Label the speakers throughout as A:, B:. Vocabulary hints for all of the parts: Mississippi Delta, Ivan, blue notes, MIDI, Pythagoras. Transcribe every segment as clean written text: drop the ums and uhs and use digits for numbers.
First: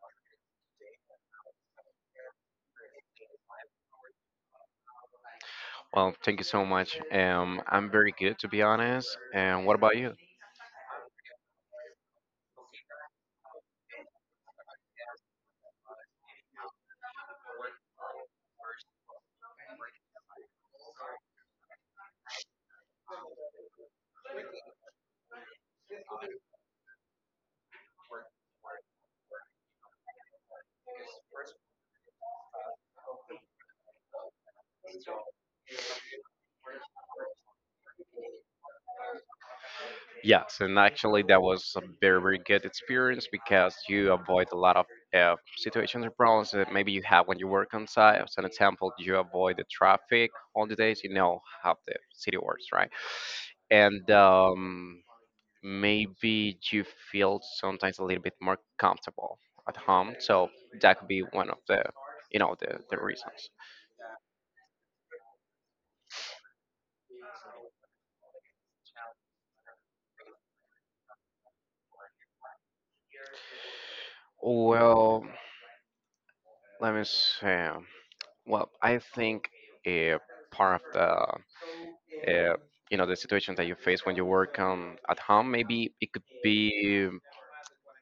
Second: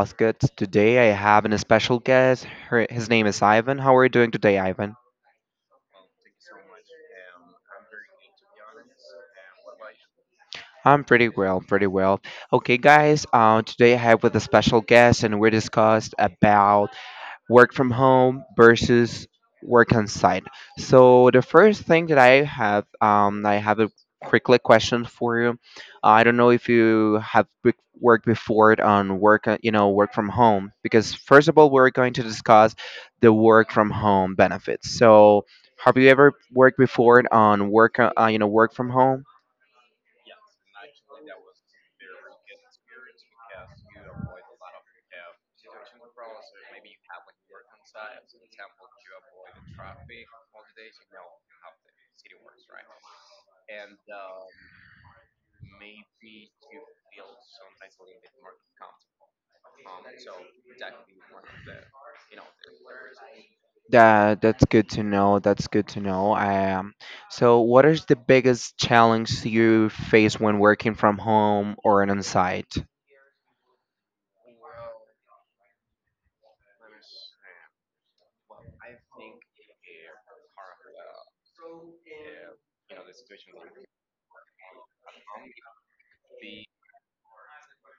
A: podcast. Today, I have an special guest. His name is Ivan. How are you doing today, Ivan?
B: Well, thank you so much. I'm very good, to be honest. And what about you?
A: I'm pretty well, pretty well. Okay, guys. Today I have with a special guest, and we discussed about work from home versus work on site. So the first thing that I have a quickly question for you. I don't know if you worked before on work, work from home, because first of all, we're going to discuss the work from home benefits. So have you ever worked before on work, work from home?
B: Yes, and actually, that was a very, very good experience because you avoid a lot of situations and problems that maybe you have when you work on site. As an example, you avoid the traffic on the days. You know how the city works, right? And maybe you feel sometimes a little bit more comfortable at home. So that could be one of the, you know, the reasons.
A: That's good to know. That's good to know. So what is the biggest challenge you face when working from home or on site?
B: Well, let me say, well, I think uh, part of uh, the situation that you face when you work at home, maybe it could be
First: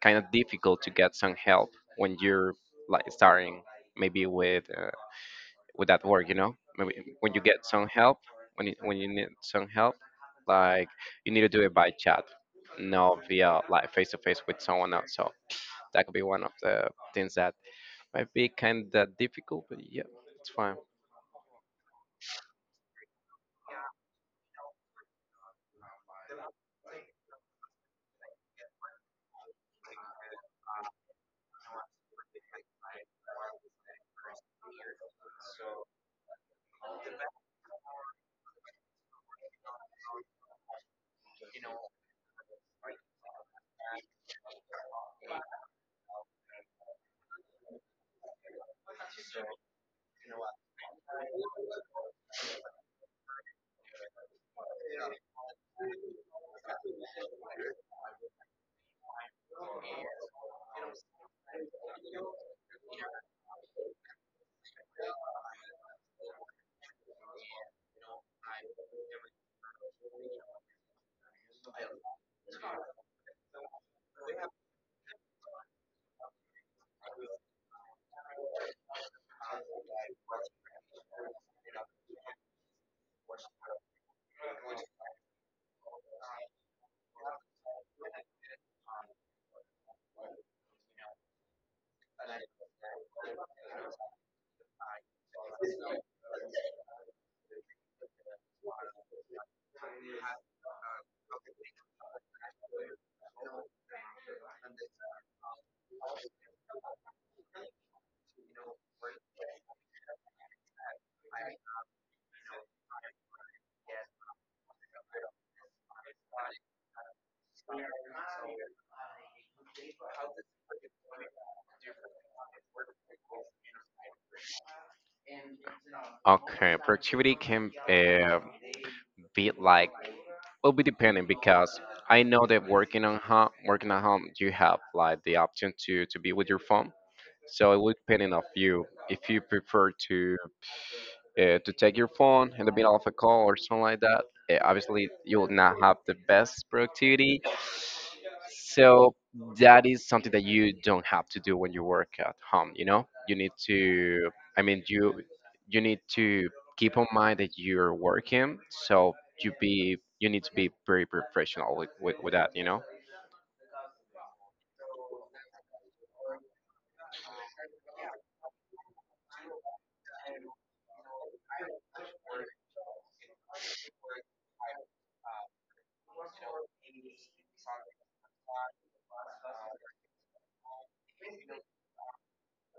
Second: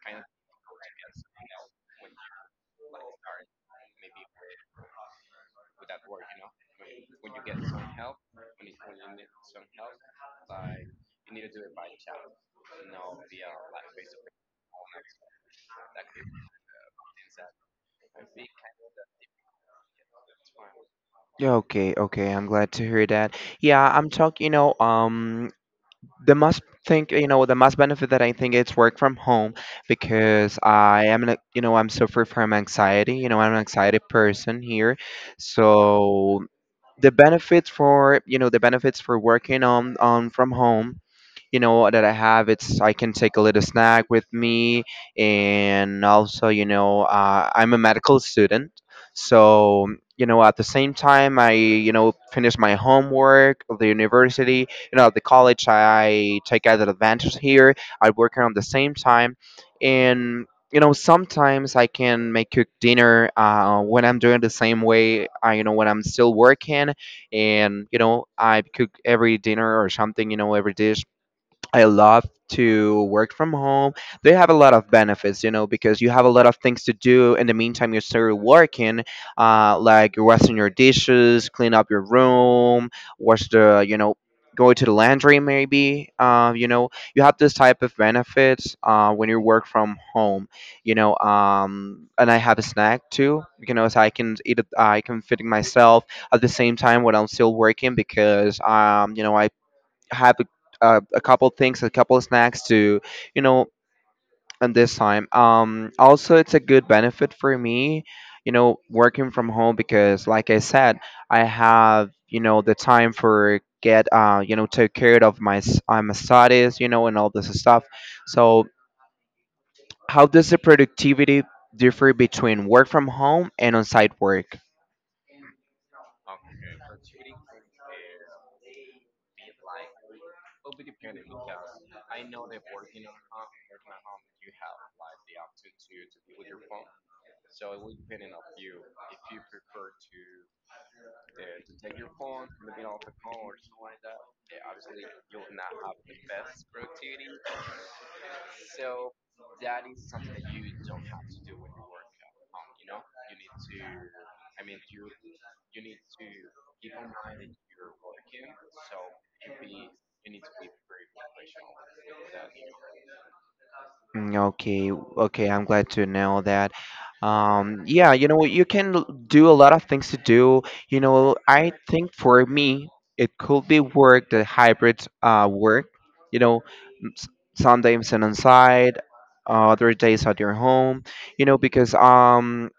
B: kind of difficult to get some help when you're like starting maybe with with that work, maybe when you get some help, when you need some help, like you need to do it by chat, not via like face to face with someone else. So that could be one of the things that might be kind of difficult, but yeah, it's fine.
A: Yeah, okay, okay, I'm glad to hear that. Yeah, I'm talking, you know, the must think, you know, the must benefit that I think it's work from home because I am, an, you know, I'm suffering from anxiety. You know, I'm an anxiety person here, so the benefits for, you know, the benefits for working on from home, you know, that I have, it's I can take a little snack with me. And also, you know, I'm a medical student. So you know at the same time I, you know, finish my homework of the university, you know, at the college. I take other advantage here. I work around the same time. And you know sometimes I can make cook dinner, when I'm doing the same way. I, you know, when I'm still working and you know I cook every dinner or something, you know, every dish. I love to work from home. They have a lot of benefits, you know, because you have a lot of things to do. In the meantime, you're still working, like washing your dishes, clean up your room, wash the, you know, go to the laundry maybe. You know, you have this type of benefits when you work from home, you know. And I have a snack too, you know, so I can eat it. I can feed myself at the same time when I'm still working because, you know, I have a couple things, a couple snacks to, you know, and this time. Also, it's a good benefit for me, you know, working from home because, like I said, I have, you know, the time for get, you know, take care of my my studies, you know, and all this stuff. So, how does the productivity differ between work from home and on-site work?
B: Okay, productivity can be like will be depending because I know that working on home, working at home, you have like the option to be with your phone. So it would depending of you if you prefer to take your phone in the middle of a call or something like that. Obviously, you will not have the best productivity. So that is something that you don't have to do when you work at home. You know, you need to. I mean, you need to keep in mind that you're working, so you need to be very professional with that, you know,
A: Mm, okay, okay, I'm glad to know that. Yeah, you know, you can do a lot of things to do. You know, I think for me, it could be work, the hybrid work. You know, s- some days on site, other days at your home. You know, because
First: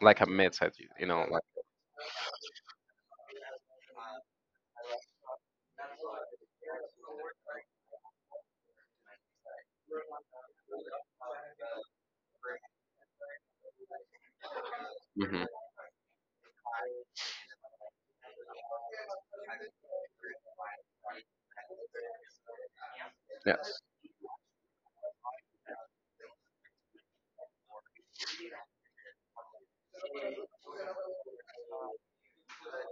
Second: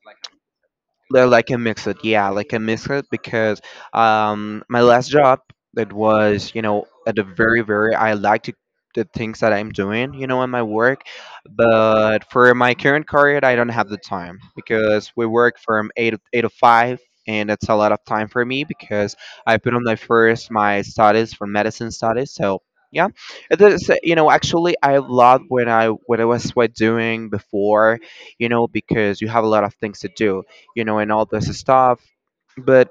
B: like a method,
A: they're
B: like
A: like a mix it, yeah, like a mix it because my last job, it was, you know, at the very, very I like to the things that I'm doing, you know, in my work. But for my current career, I don't have the time because we
B: hmm.
A: work from 8 to 5, and it's a lot of time for me because I put on my first my studies for medicine studies. So yeah, it
B: Yes.
A: is, you know, actually I loved when I what I was what doing before, you know, because you have a lot of things to do, you know, and all this stuff. But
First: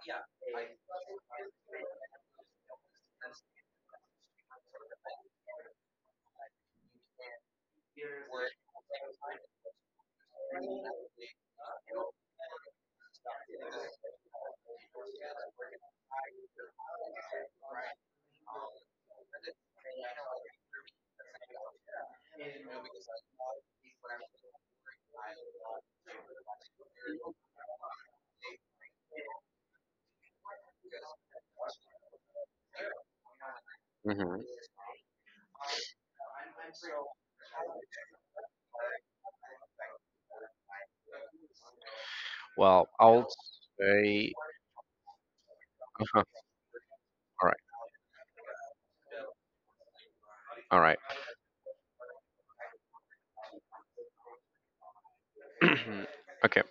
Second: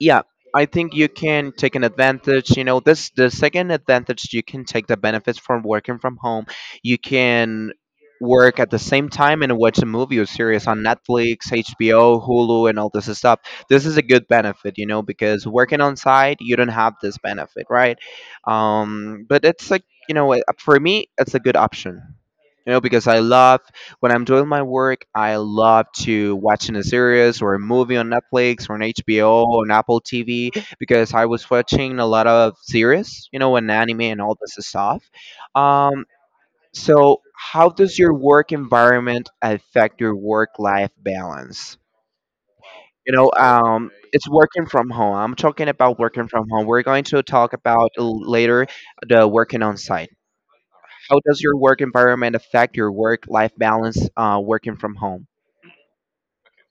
A: yeah, I think you can take an advantage. You know, this the second advantage you can take the benefits from working from home. You can work at the same time and watch a movie or series on Netflix, HBO, Hulu, and all this stuff. This is a good benefit, you know, because working on site, you don't have this benefit, right? But it's like, you know, for me, it's a good option, you know, because I love when I'm doing my work, I love to watching a series or a movie on Netflix or on HBO or on Apple TV because I was watching a lot of series, you know, and anime and all
B: Hmm.
A: this stuff. Um, so, how does your work environment affect your work-life balance?
B: Well,
A: You
B: I'll
A: know, it's
B: say
A: working from home. I'm talking about working
B: all
A: from home. We're going to talk
B: right,
A: about later the working on site.
B: all right,
A: How does your work environment affect your work-life balance working from home?
B: okay,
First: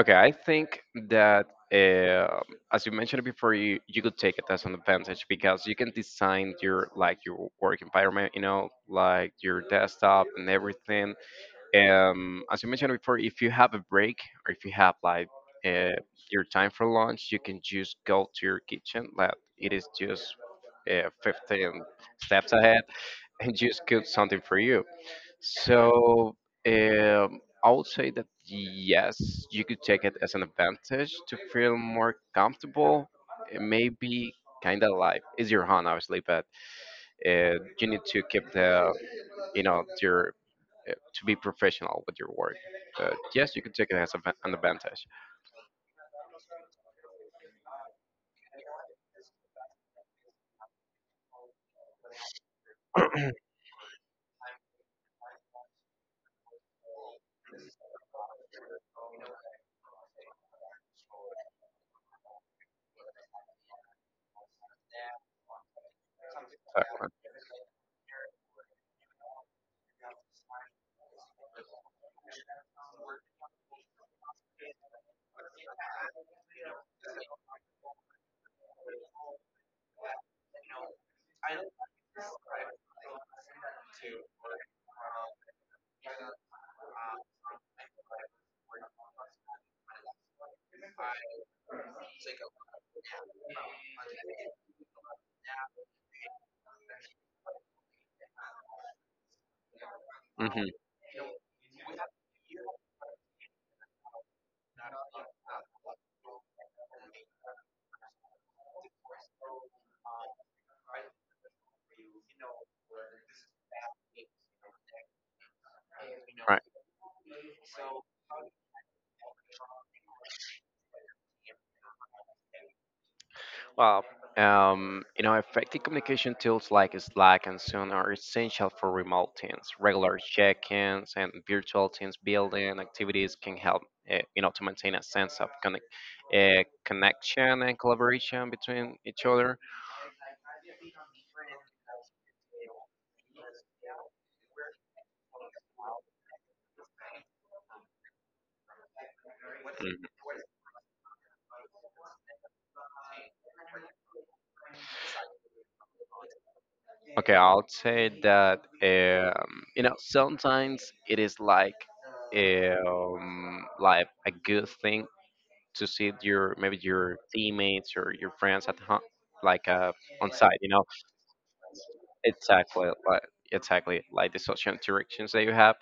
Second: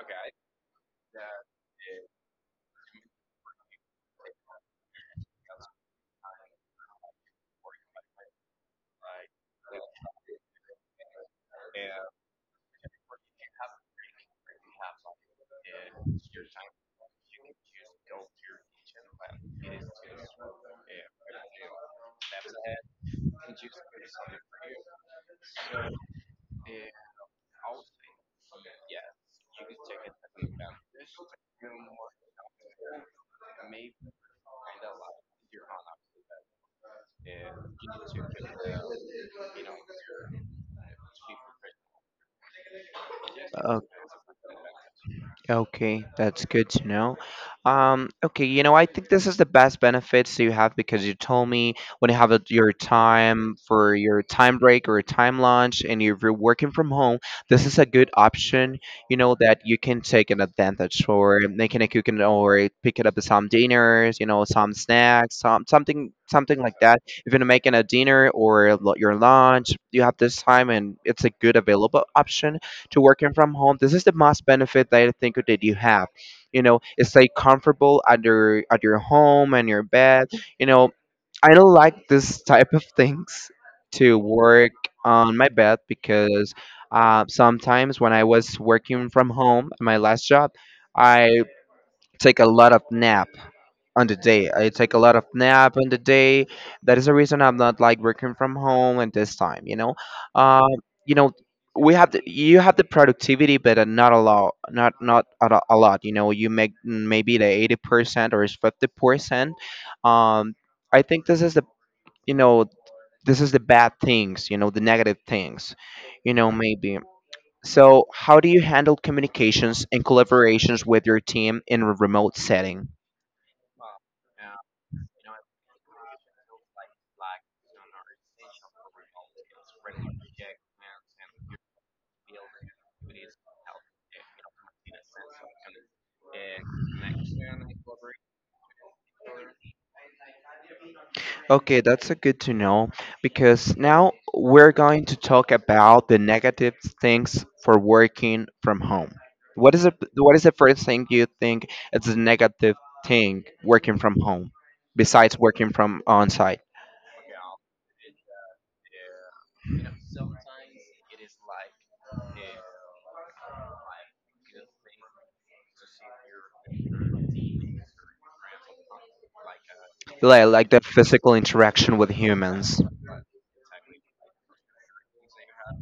B: okay. I think that uh, as you mentioned before, you could take it as an advantage because you can design your work environment, you know, like your desktop and everything as you mentioned before, if you have a break or if you have like uh, your time for lunch, you can just go to your kitchen. Like it is just 15 steps ahead and just cook something for you. So I would say that yes, you could take it as an advantage to feel more comfortable. It may be kind of like it's your hand obviously, but you need to keep the you know your to be professional with your work. But yes, you can take it as an advantage.
A: Okay, that's good to know. Okay, you know, I think this is the best benefits you have because you told me when you have a, your time for your time break or time lunch and you're working from home, this is a good option, you know, that you can take an advantage for making a cooking or picking up some dinners, you know, some snacks, some something something like that.
B: Exactly.
A: If you're making a dinner or your lunch, you have this time and it's a good available option to working from home, this is the most benefit that I think that you have. You know, it's like comfortable at your home and your bed. You know, I don't like this type of things to work on my bed because sometimes when I was working from home, my last job, I take a lot of nap on the day. I take a lot of nap on the day. That is the reason I'm not like working from home at this time.
B: Hmm.
A: Um, you know, we have the, you have the productivity, but not a lot, not a lot. You know, you make maybe the 80% or 50%. Um, I think this is the, you know, this is the bad things. You know, the negative things. You know,
B: Right.
A: maybe. So, how do you handle communications and collaborations with your team in a remote setting?
B: Well, you know, effective communication tools like Slack and Zoom are essential for remote teams. Regular check-ins and virtual teams building activities can help, to maintain a sense of connection and collaboration between each other.
A: Okay, that's a good to know because now we're going to talk about the negative things for working from home.
B: Mhm.
A: What is the first thing you think is a negative thing working from home besides working from on site?
B: Okay, I'll say that sometimes it is like a good thing to see your maybe your teammates or your friends at home, like on site. You
A: Like the
B: know,
A: physical interaction with humans.
B: exactly like exactly like the social interactions that you have.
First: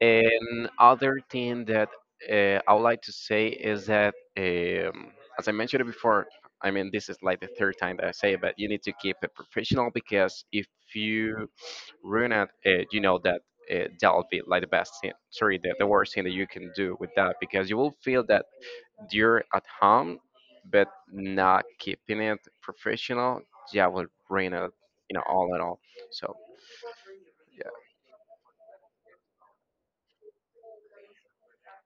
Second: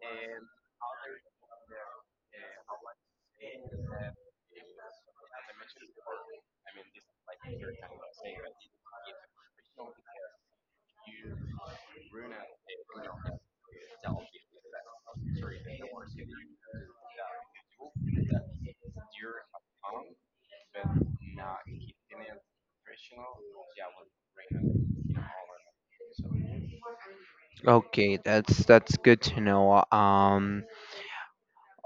B: And other thing that I would like to say is that, as I mentioned before, I mean, this is like the third time that I say it, but you need to keep it professional because if you ruin it, you know that'll be like the best thing, sorry, the worst thing that you can do with that because you will feel that you're at home, but not keeping it professional, yeah, will ruin it, you know, all in all. So, yeah.
A: Okay, that's good to know.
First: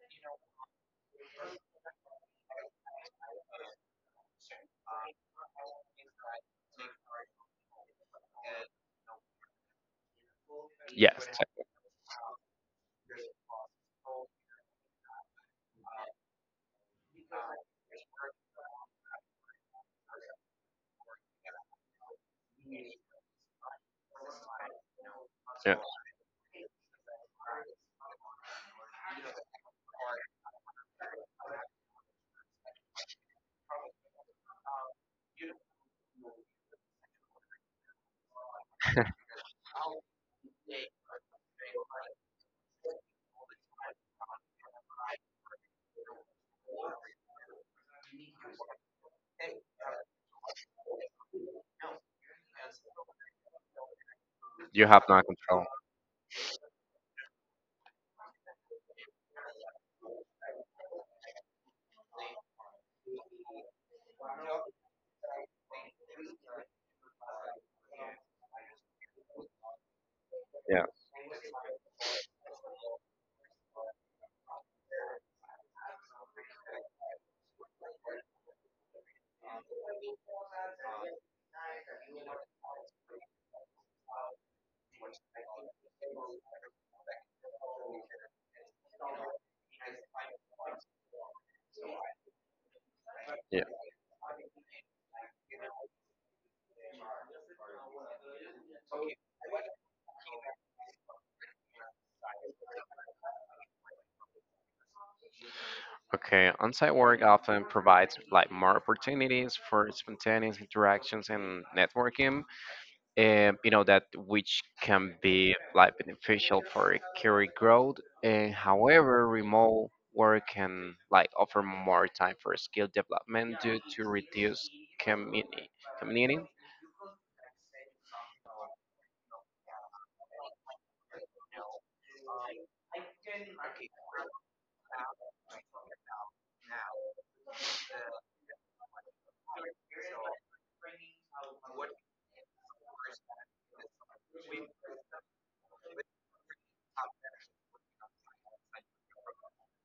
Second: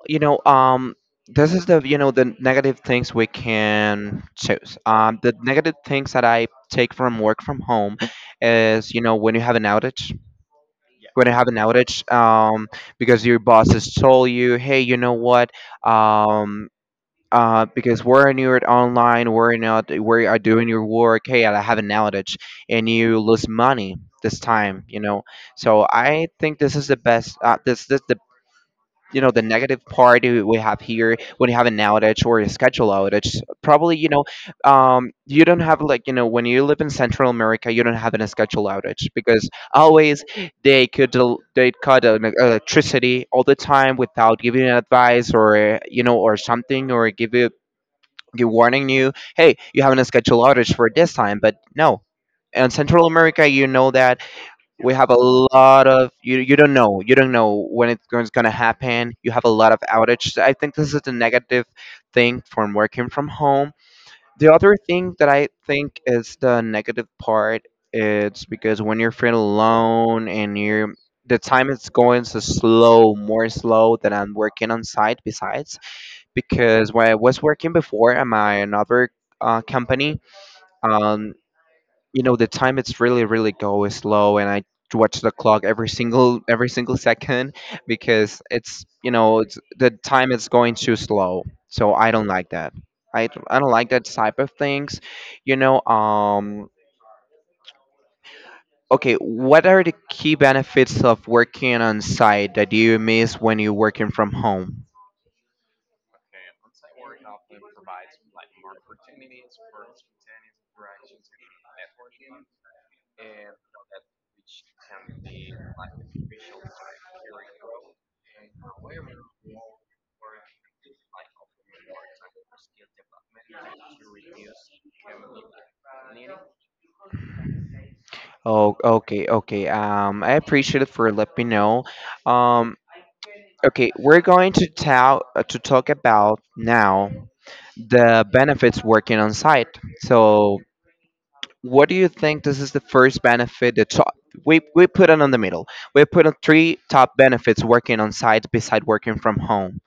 A: You know, this is the, you know, the negative things we can choose, the negative things that I take from work from home is, you know, when you have an outage, when
B: Yes.
A: you have an outage, because your boss has told you, hey, you know what, um because we're not online, we're not, we are doing your work. Hey, I have an outage, and you lose money this time. You know,
B: Yeah,
A: so I think this is the best. This this the you know, the negative part we have here when you have an outage or a schedule outage, probably, you know, you don't have like, you know, when you live in Central America, you don't have an schedule outage because always they could they cut an electricity all the time without giving you advice or, you know, or something, or give you, you warning you, hey, you have an schedule outage for this time, but no, in Central America, you know that
B: you
A: we
B: have
A: have a
B: no control.
A: lot of, you don't know, you don't know when it's going to happen, you have a lot of outage. I think this is the negative thing from working from home. The other thing that I think is the negative part, it's because when you're feeling alone and
B: Yeah,
A: you're, the time is going so slow, more slow than I'm working on site besides, because when I was working before at my another company, um, you know, the time, it's really really goes slow, and I watch the clock every single second because it's, you know, it's the time is going too slow. So I don't like that. I
B: yeah.
A: don't like that type of things, you know. Okay, what are the key benefits of working on site that you miss when you're working from home?
B: Okay, on-site work often provides like more opportunities for spontaneous interactions and networking, and you know that which can be like beneficial for career growth. And however, remote work can like offer more time for skill development due to reduced community commuting.
A: Oh, okay, okay, I appreciate it for letting me know. um okay, we're going to tell to talk about now the benefits working on site. So, what do you think? This is the first benefit. The top, we put it on the middle. We put on three top benefits working on site beside working from home.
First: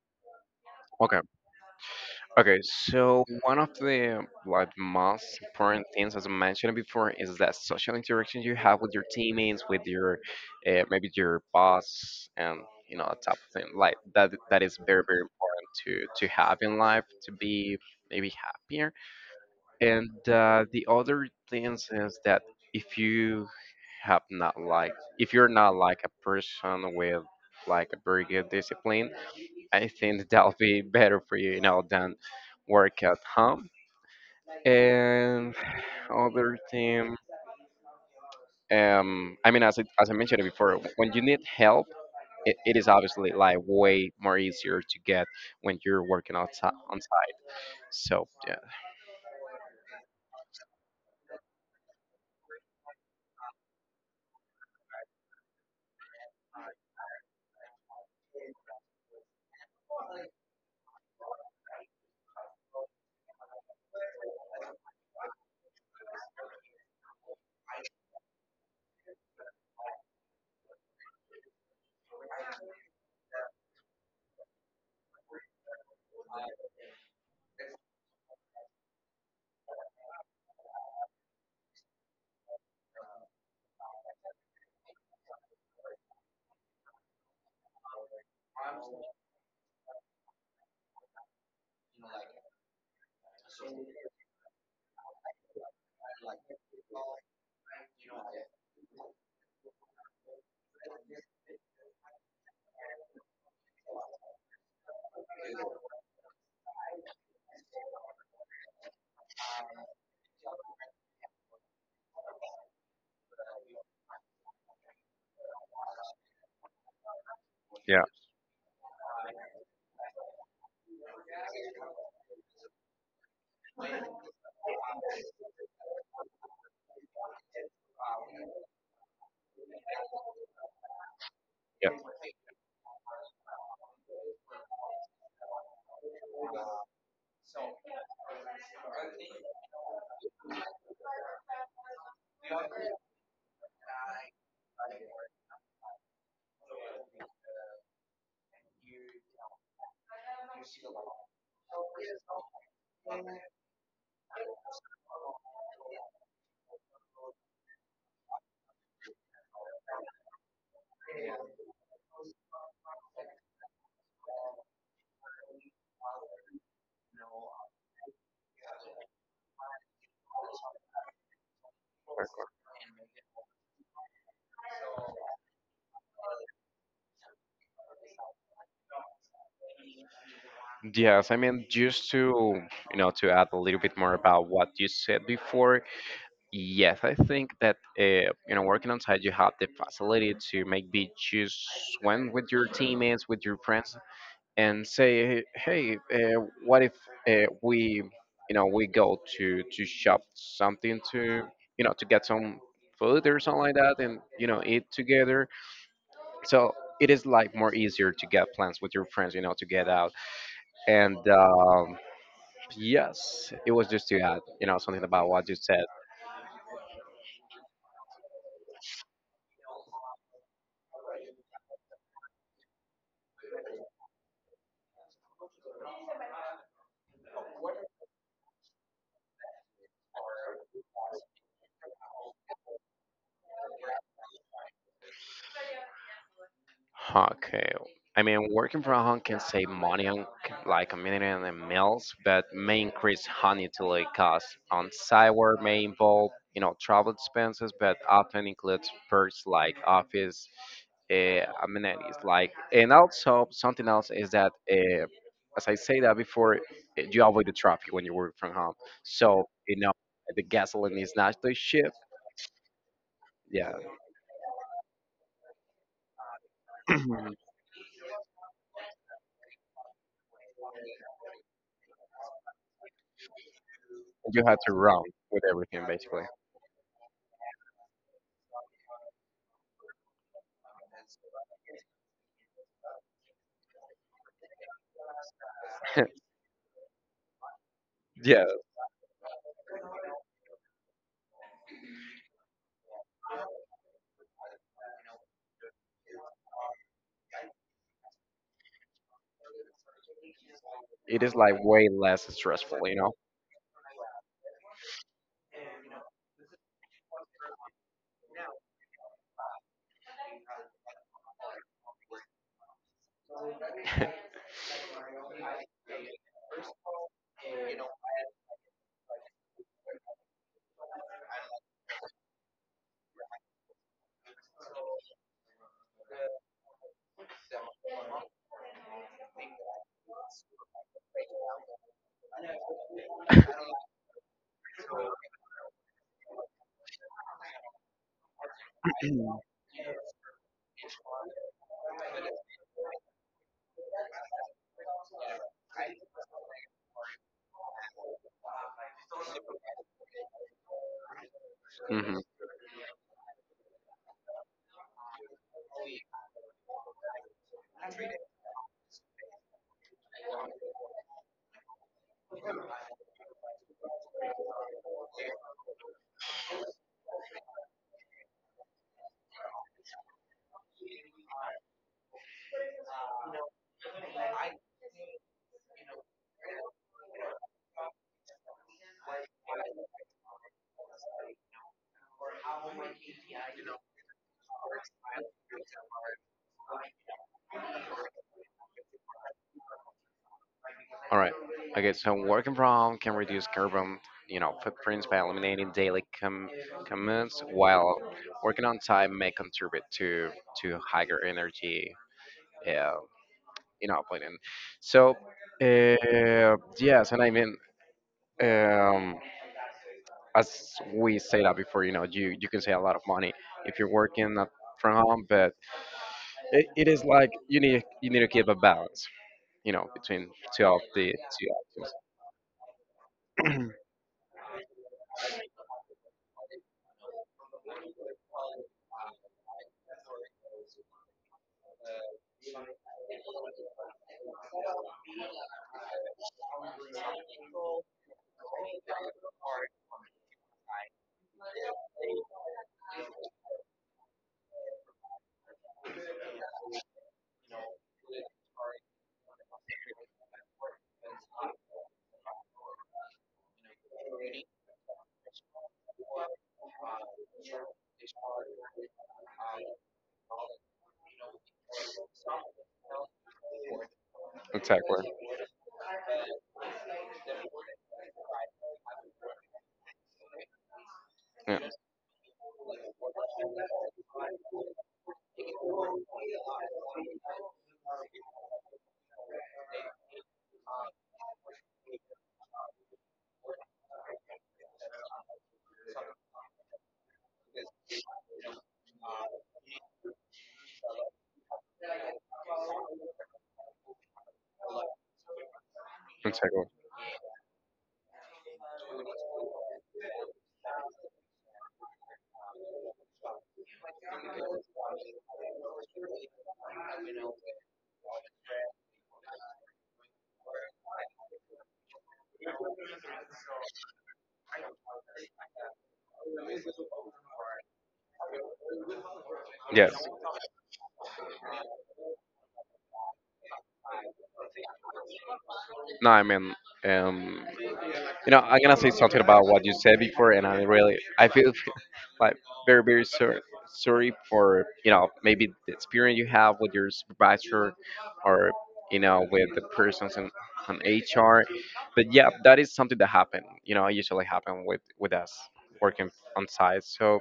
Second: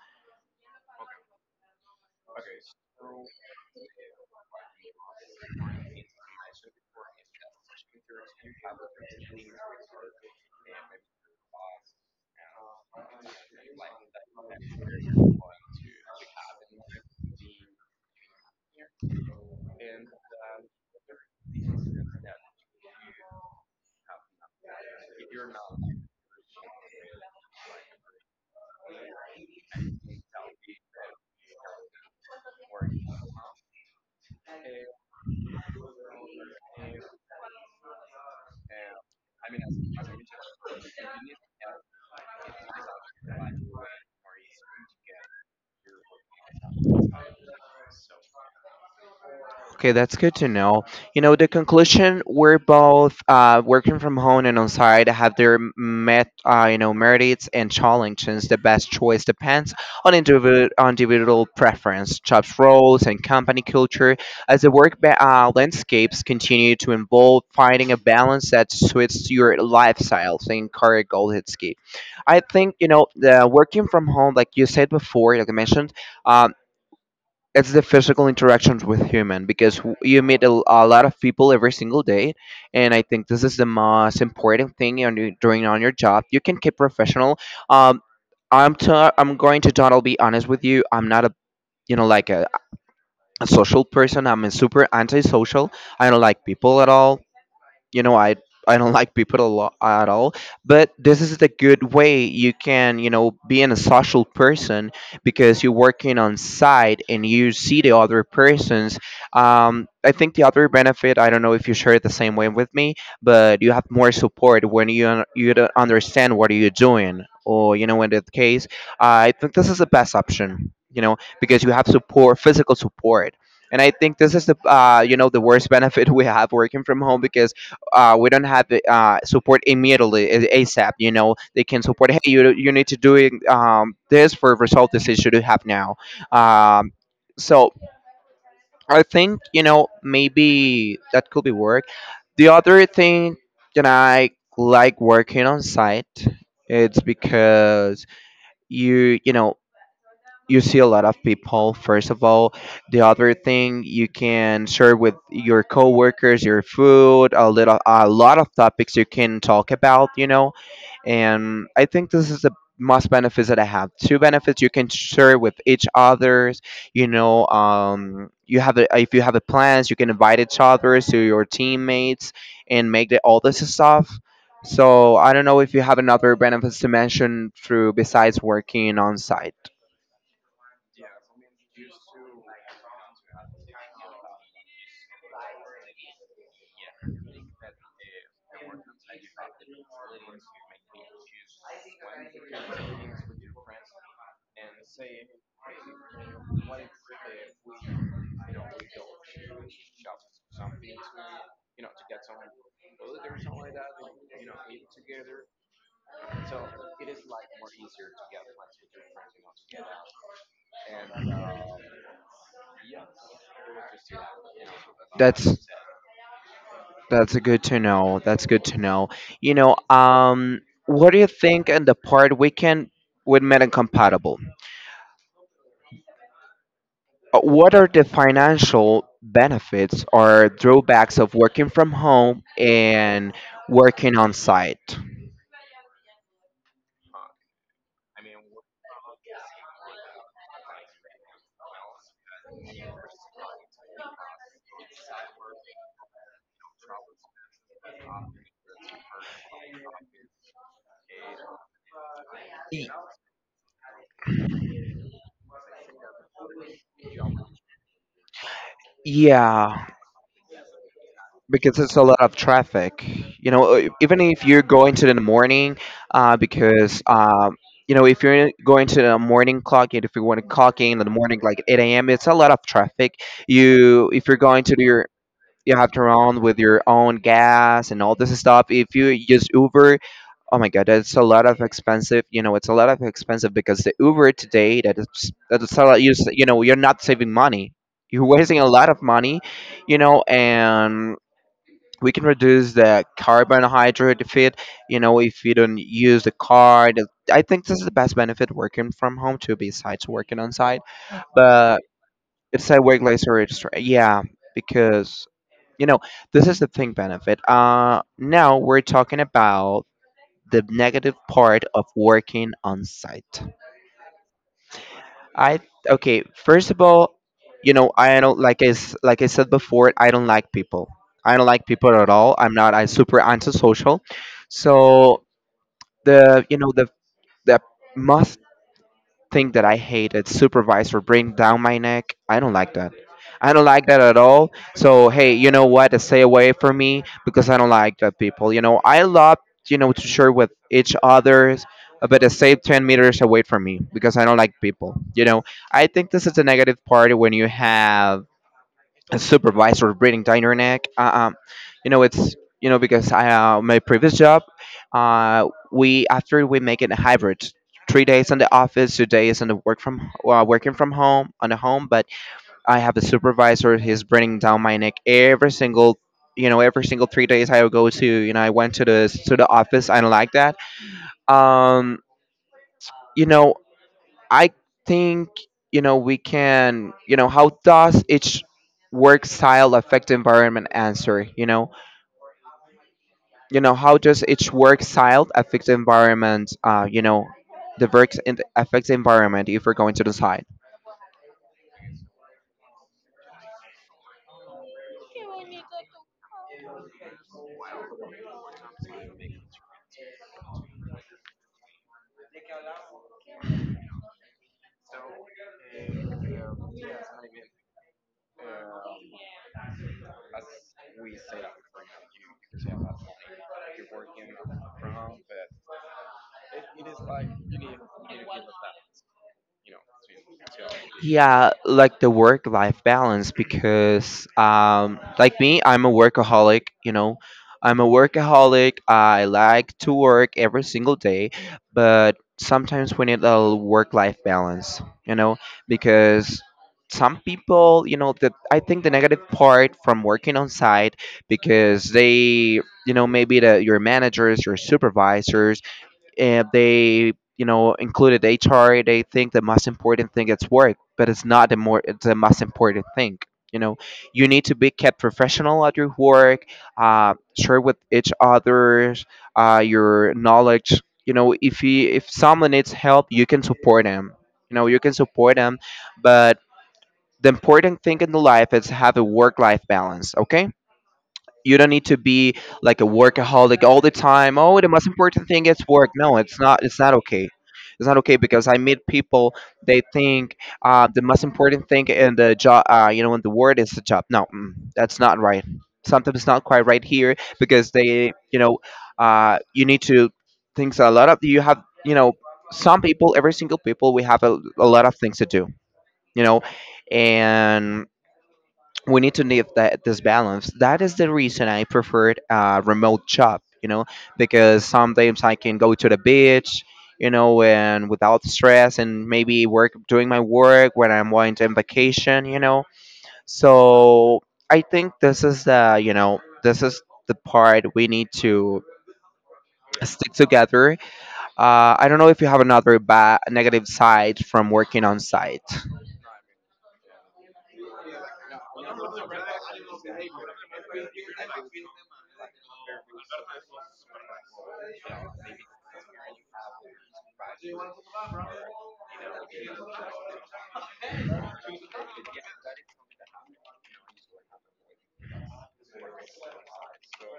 B: Okay, so one of the like most important things, as I mentioned before, is that social interaction you have with your teammates, with your maybe your boss, and you know that type of thing. Like that, that is very very important to have in life to be maybe happier. And the other things is that if you have not like if you're not like a person with like a very good discipline I think that'll be better for you, you know, than work at home. And other thing, I mean, as I mentioned before, when you need help, it is obviously like way more easier to get when you're working outside on site. So yeah,
A: Okay, that's good to know. You know, the conclusion we're both, working from home and on site have their you know, merits and challenges. The best choice depends on individual preference, job roles, and company culture. As the landscapes continue to evolve, finding a balance that suits your lifestyle. Think Kari Goldhitsky. I think, you know, the working from home, like you said before, like I mentioned. uh, it's the physical interactions with human because you meet a lot of people every single day. And I think this is the most important thing on you doing on your job, you can keep professional. um I'm going to totally be honest with you, I'm not a, you know like a, a social person. I'm a super antisocial. I don't like people at all. You know, I don't like people a lot at all. But this is the good way you can, you know, be in a social person because you're working on site and you see the other persons. I think the other benefit, I don't know if you share it the same way with me, but you have more support when you don't understand what you're doing or, you
B: yeah,
A: know, in that case. I think this is the best option, you know, because you have support, physical support. And I think this is the you know, the worst benefit we have working from home because we don't have the support immediately, asap, you know. They can
B: yeah.
A: support, hey, you need to do it, this for result this issue to have now. um, so I think, you know, maybe that could be work. The other thing that I like working on site, it's because you know, you see a lot of people first of all. The other thing, you can share with your coworkers your food, a little, a lot of topics you can talk about, you know. And I think this is the most benefits that I have, two benefits: you can share with each others, you know. You have a, if you have a plans, you can invite each others to your teammates and make all this stuff. So I don't know if you have another benefits to mention through besides working on site.
B: Yes, I mean, just to add a little bit more about what you said before, yes, I think that working on site, you have the facility to maybe choose swim with your teammates, with your friends, and say, hey, what if uh, we, we go to shop something to to get some food or something like that, and you know eat together. So it is like more easier to get plans with your friends, you know, to get out. And yes, it was just to add, you know, something about what
A: that's
B: you said.
A: That's good to know. That's good to know. You know, what do you think in the part we can with meta compatible? What are the financial benefits or drawbacks of working from home and working on site?
B: Okay. I mean, working from home can save money on like a million and meals, but may increase home utility costs. On site work may involve, travel expenses, but often includes perks like office amenities. Like, and also something else is that, as I say that before, you avoid the traffic when you work from home. So you
A: Yeah,
B: know, the gasoline is not the
A: because
B: ship.
A: it's a lot of traffic, you
B: Yeah,
A: know, even if you're going to the morning, because
B: you
A: you know, if you're going to the morning clock and if you want to clock in the morning like 8 a.m, it's a lot of traffic. You, if you're
B: have
A: going
B: to
A: to do
B: run
A: your,
B: with
A: you
B: everything
A: have to
B: basically.
A: run with your own gas and all this stuff. If you use Uber, oh my god, that's a lot of expensive, you know. It's a lot of expensive because the Uber today, that's a lot. You know, you're not saving money, you're
B: Yeah,
A: wasting a lot of money, you know. And we can reduce the carbohydrate defeat, you know, if you don't use the car. I think this is the best benefit working from home too besides working on site.
B: it is like
A: But
B: way less
A: it's
B: stressful,
A: a
B: you
A: work
B: know.
A: laser registry, yeah. Because, you know, this is the thing benefit. Now we're talking about the negative part of working on site. I Okay. First of all, you know, I don't like, like I said before, I don't like people. I don't like people at all. I'm not. I'm super antisocial. So the you know, the most think that I hated, supervisor bring down my neck. I don't like that. I don't like that at all. So hey, you know what? Stay away from me because I don't like that people. You know, I love, you know, to share with each others, but stay 10 meters away from me because I don't like people. You know, I think this is a negative part when you have a supervisor breathing down your neck. You know,
B: Hmm.
A: it's, you know, because I my previous job, we after we make it a hybrid, 3 days in the office, 2 days in the work from working from home on the home. But I have a supervisor, he's bringing down my neck every single. You know, every single 3 days I go to, you know, I went to the office. I don't like that. Um, you know, I think, you know, we can, you know, how does each work style affect the environment answer, you know. You know, how does each work style affect the environment? You know, the works in affects the environment if we're going to decide.
B: All right. Okay, so working from home can reduce carbon footprints by eliminating daily commutes, while working on site may contribute to higher energy, uh, planning. So, yes, and I mean, um, as we say that before, you know, you can save a lot of money if you're working from home, but it is like you need to keep a balance, you know, between two of the two
A: Yeah,
B: options.
A: like the work life balance because, like me, I'm a workaholic, you know. I'm a workaholic, I like to work every single day, but sometimes we need a work life balance, you know. Because some people, you know, that I think the negative part from working on site, because they, you know, maybe the your managers, your supervisors, and they, you know, included HR, they think the most important thing is work. But it's not the more it's the most important thing, you know. You need to be kept professional at your work, share with each others your knowledge, you know. If you, if someone needs help, you can support them, you know, you can
B: Exactly.
A: support them. But the important thing in the life is have a work life balance, okay?
B: Yeah,
A: You don't need to be like a workaholic all the time. Oh, the most important thing is work. No, it's not. It's not okay. It's not okay because I meet people. They think, the most important thing in the job, you know, in the word is the job. No, mm, that's not right. Something's not quite right here because they, you know, you need to think a lot of. You have, you know, some people, every single people, we have a lot of things to do. You know,
B: exactly.
A: and we need to need that this balance. That is the reason I preferred a remote job, you know, because sometimes I can go to the beach, you know, and without stress, and maybe work doing my work when I'm going to vacation, you know. So I think this is, the you know, this is the part we need to
B: Yes.
A: stick together. I don't know if you have another negative side from working on site.
B: No, I mean, um, I'm gonna say something about what you said before, and I really, I feel like very, very sorry, for maybe the experience you have with your supervisor, or you know with the persons on HR. But yeah, that is something that happen. Usually happen with us working on site. So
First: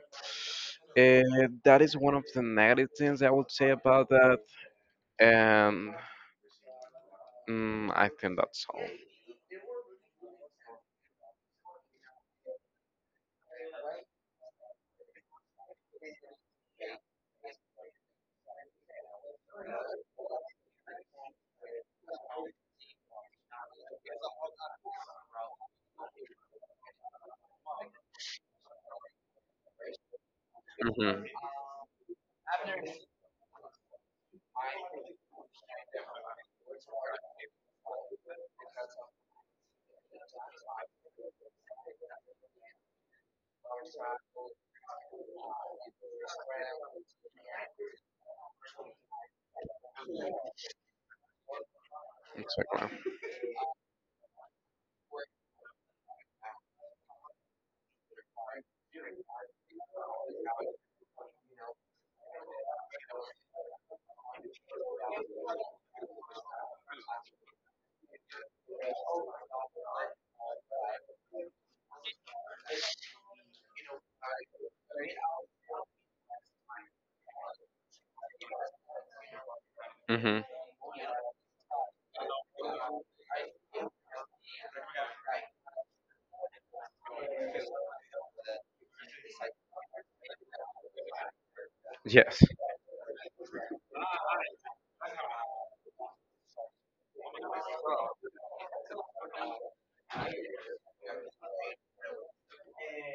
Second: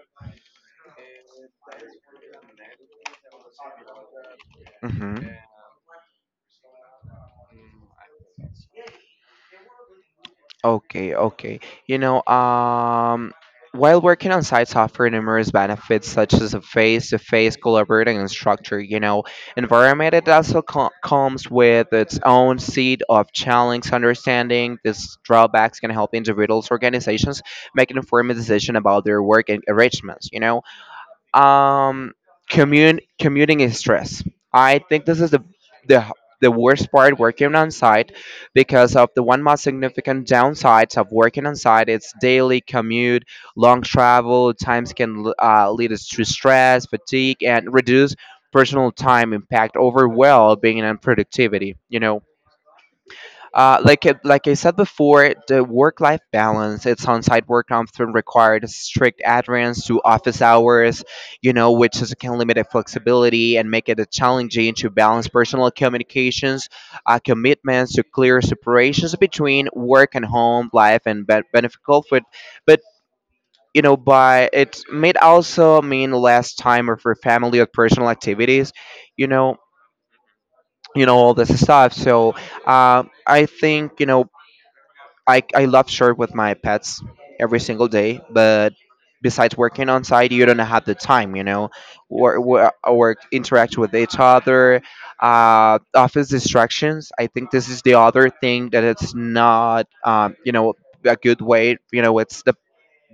B: that is one of the negative things I would say about that,
A: Mm-hmm.
B: and I think that's all.
A: Okay, okay. You know, while working on sites offer numerous benefits such as a face-to-face collaborating structure, you know, environment, it also comes with its own seed of challenge understanding. These drawbacks can help individuals, organizations make an informed decision about their work and enrichments, you know.
B: Hmm.
A: Um, commute Commuting is stress. I think this is the the worst part working on site, because of the one most significant downsides of working on site, it's daily commute. Long travel times can lead us to stress, fatigue, and reduce personal time, impact over well being and productivity, you know.
B: Exactly.
A: Like it, like I said before, the work-life balance, it's on-site work often requires strict adherence to office hours, you know, which is, can limit the flexibility and make it a challenging to balance personal communications, commitments to clear separations between work and home life and beneficial for, but you know, by it may also mean less time or for family or personal activities, you know,
B: Hmm.
A: you know, all this stuff. So. I think, you know, I love share with my pets every single day, but besides working on site, you don't have the time, you know,
B: Yes.
A: or interact with each other. Office distractions, I think this is the other thing that it's not, you know, a good way. You know, it's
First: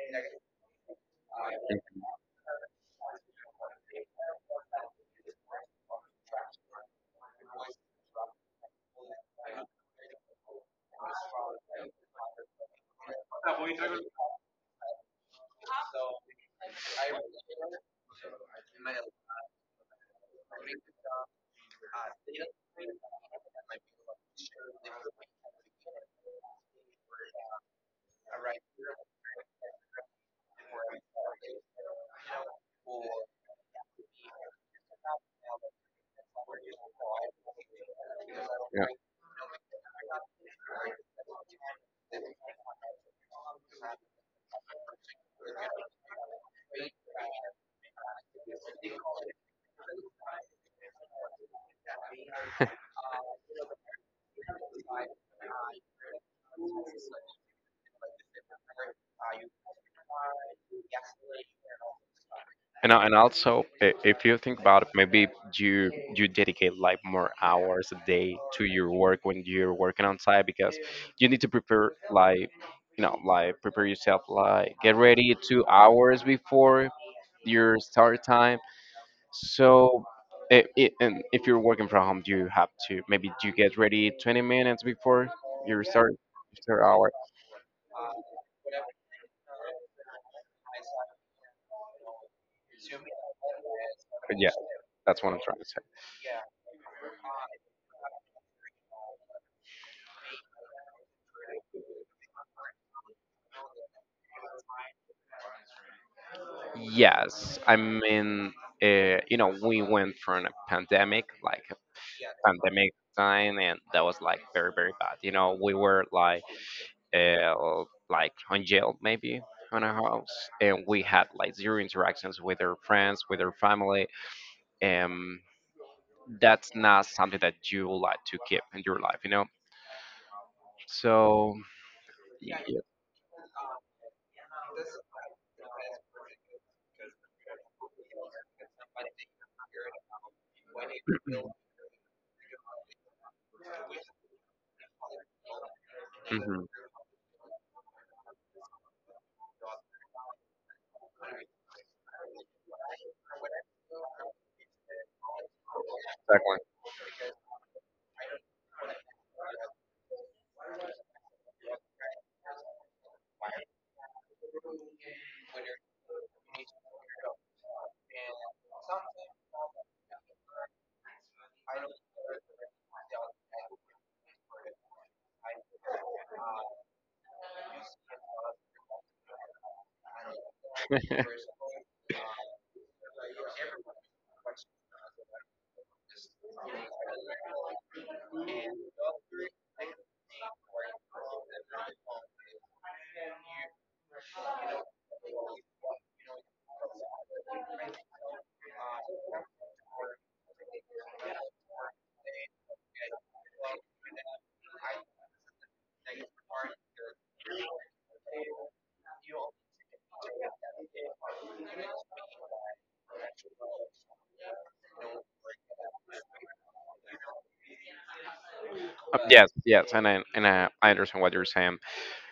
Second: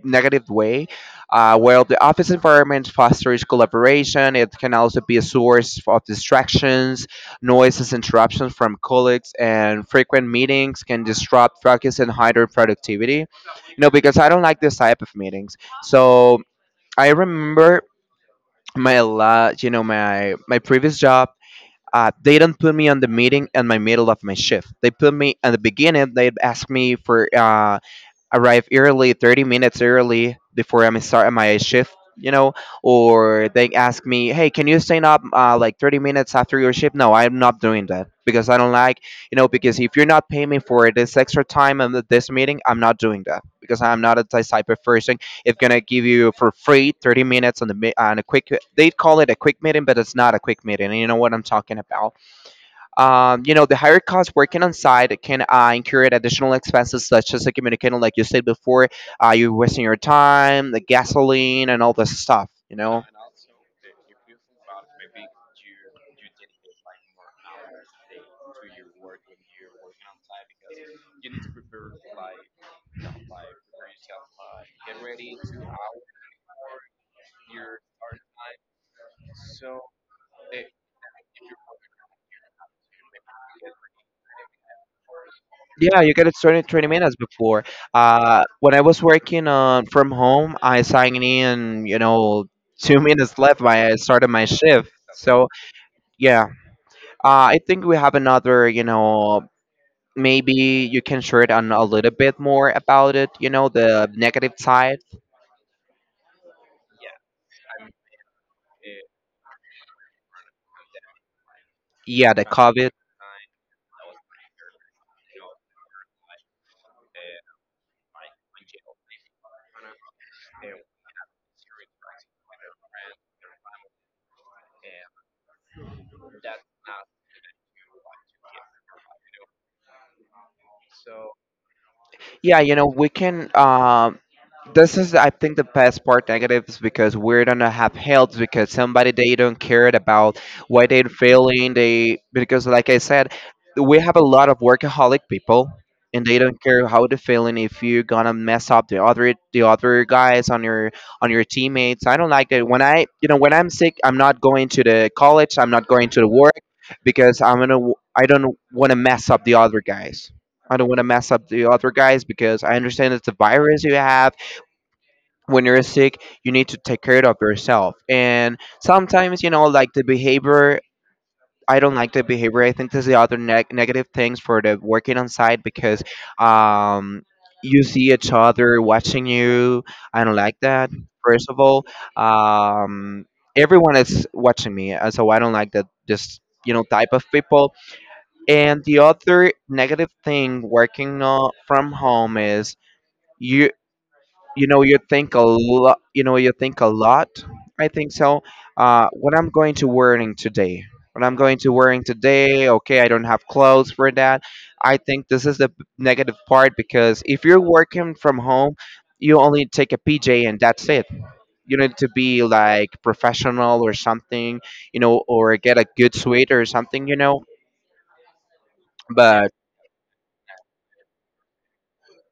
A: negative way. While the
B: Mhm.
A: office environment fosters collaboration, it can also be a source of distractions, noises, interruptions from colleagues, and frequent meetings can disrupt focus and hinder productivity. You know, because I don't like this type of meetings. So I remember you know, my previous job. They don't put me on the meeting in my middle of my shift. They put me at the beginning. They asked me for arrive early, 30 minutes early before I'm start my shift, you know. Or they ask me, hey, can you stand up like 30 minutes after your shift? No, I'm not doing that because I don't
B: Yeah.
A: like, you know, because if you're not paying me for this extra time and this meeting, I'm not doing that because I'm not a type of person. It's gonna give you for free 30 minutes on on a quick, they call it a quick meeting, but it's not a quick meeting. You know what I'm talking about? The higher cost working on site can incur additional expenses such as the communicating, like you said before, you're wasting your time, the gasoline, and all this stuff, you
B: And,
A: know?
B: also, if you think about it, maybe you dedicate like more hours a day to your work when you're working on site because you need to prepare like you know like prepare yourself like get ready 2 hours before your start time. So and if you're working from home, you have to maybe you get ready 20 minutes before your
A: Yeah, you
B: start
A: get it
B: your
A: started
B: start
A: 20
B: hour.
A: minutes before. When I was working on from home, I signed in, two minutes left when I started my
B: Yeah,
A: shift.
B: that's what I'm
A: So,
B: trying to
A: yeah, I think we have another, maybe you can share it on a little bit more about it, the negative side.
B: say. Yes, I mean, we went from a pandemic, like a
A: Yeah, the COVID.
B: pandemic time, and that was like very, very bad. You know, we were uh, like on jail maybe on a house, and we had like zero interactions with our friends, with our family. Um, that's not something that you would like to keep in your life, you know. So,
A: Yeah,
B: yeah,
A: we can this is, I think, the best part negatives because we're gonna have helps because somebody they don't care about why they're failing. They because, like I said, we have a lot of workaholic people, and they don't
B: mhm,
A: care how they're feeling. If you're gonna mess up the other guys on your teammates, I don't like that. When I'm sick, I'm not going to the college. I'm not going to the work because I don't want to mess up the other guys. I don't want to mess up the other guys because I understand it's a virus you have when you're sick, you need to take care of yourself. And sometimes, like the behavior, I don't like the behavior. I think this is the other negative things for the working on site because um, you see each other watching you. I don't like that.
B: exactly.
A: First of all, um, everyone is watching me, so I don't like that. This type of people. And the other negative thing working from home is. You, you know you think a lot, you think a lot. I think so, what I'm going to wearing today, what I'm going to wearing today. Okay, I don't have clothes for that. I think this is the negative part because if you're working from home you only take a PJ and that's it. You need to be like professional or something, or get a good suite or something,
B: Yes,
A: but.
B: yes, and I understand what you're saying.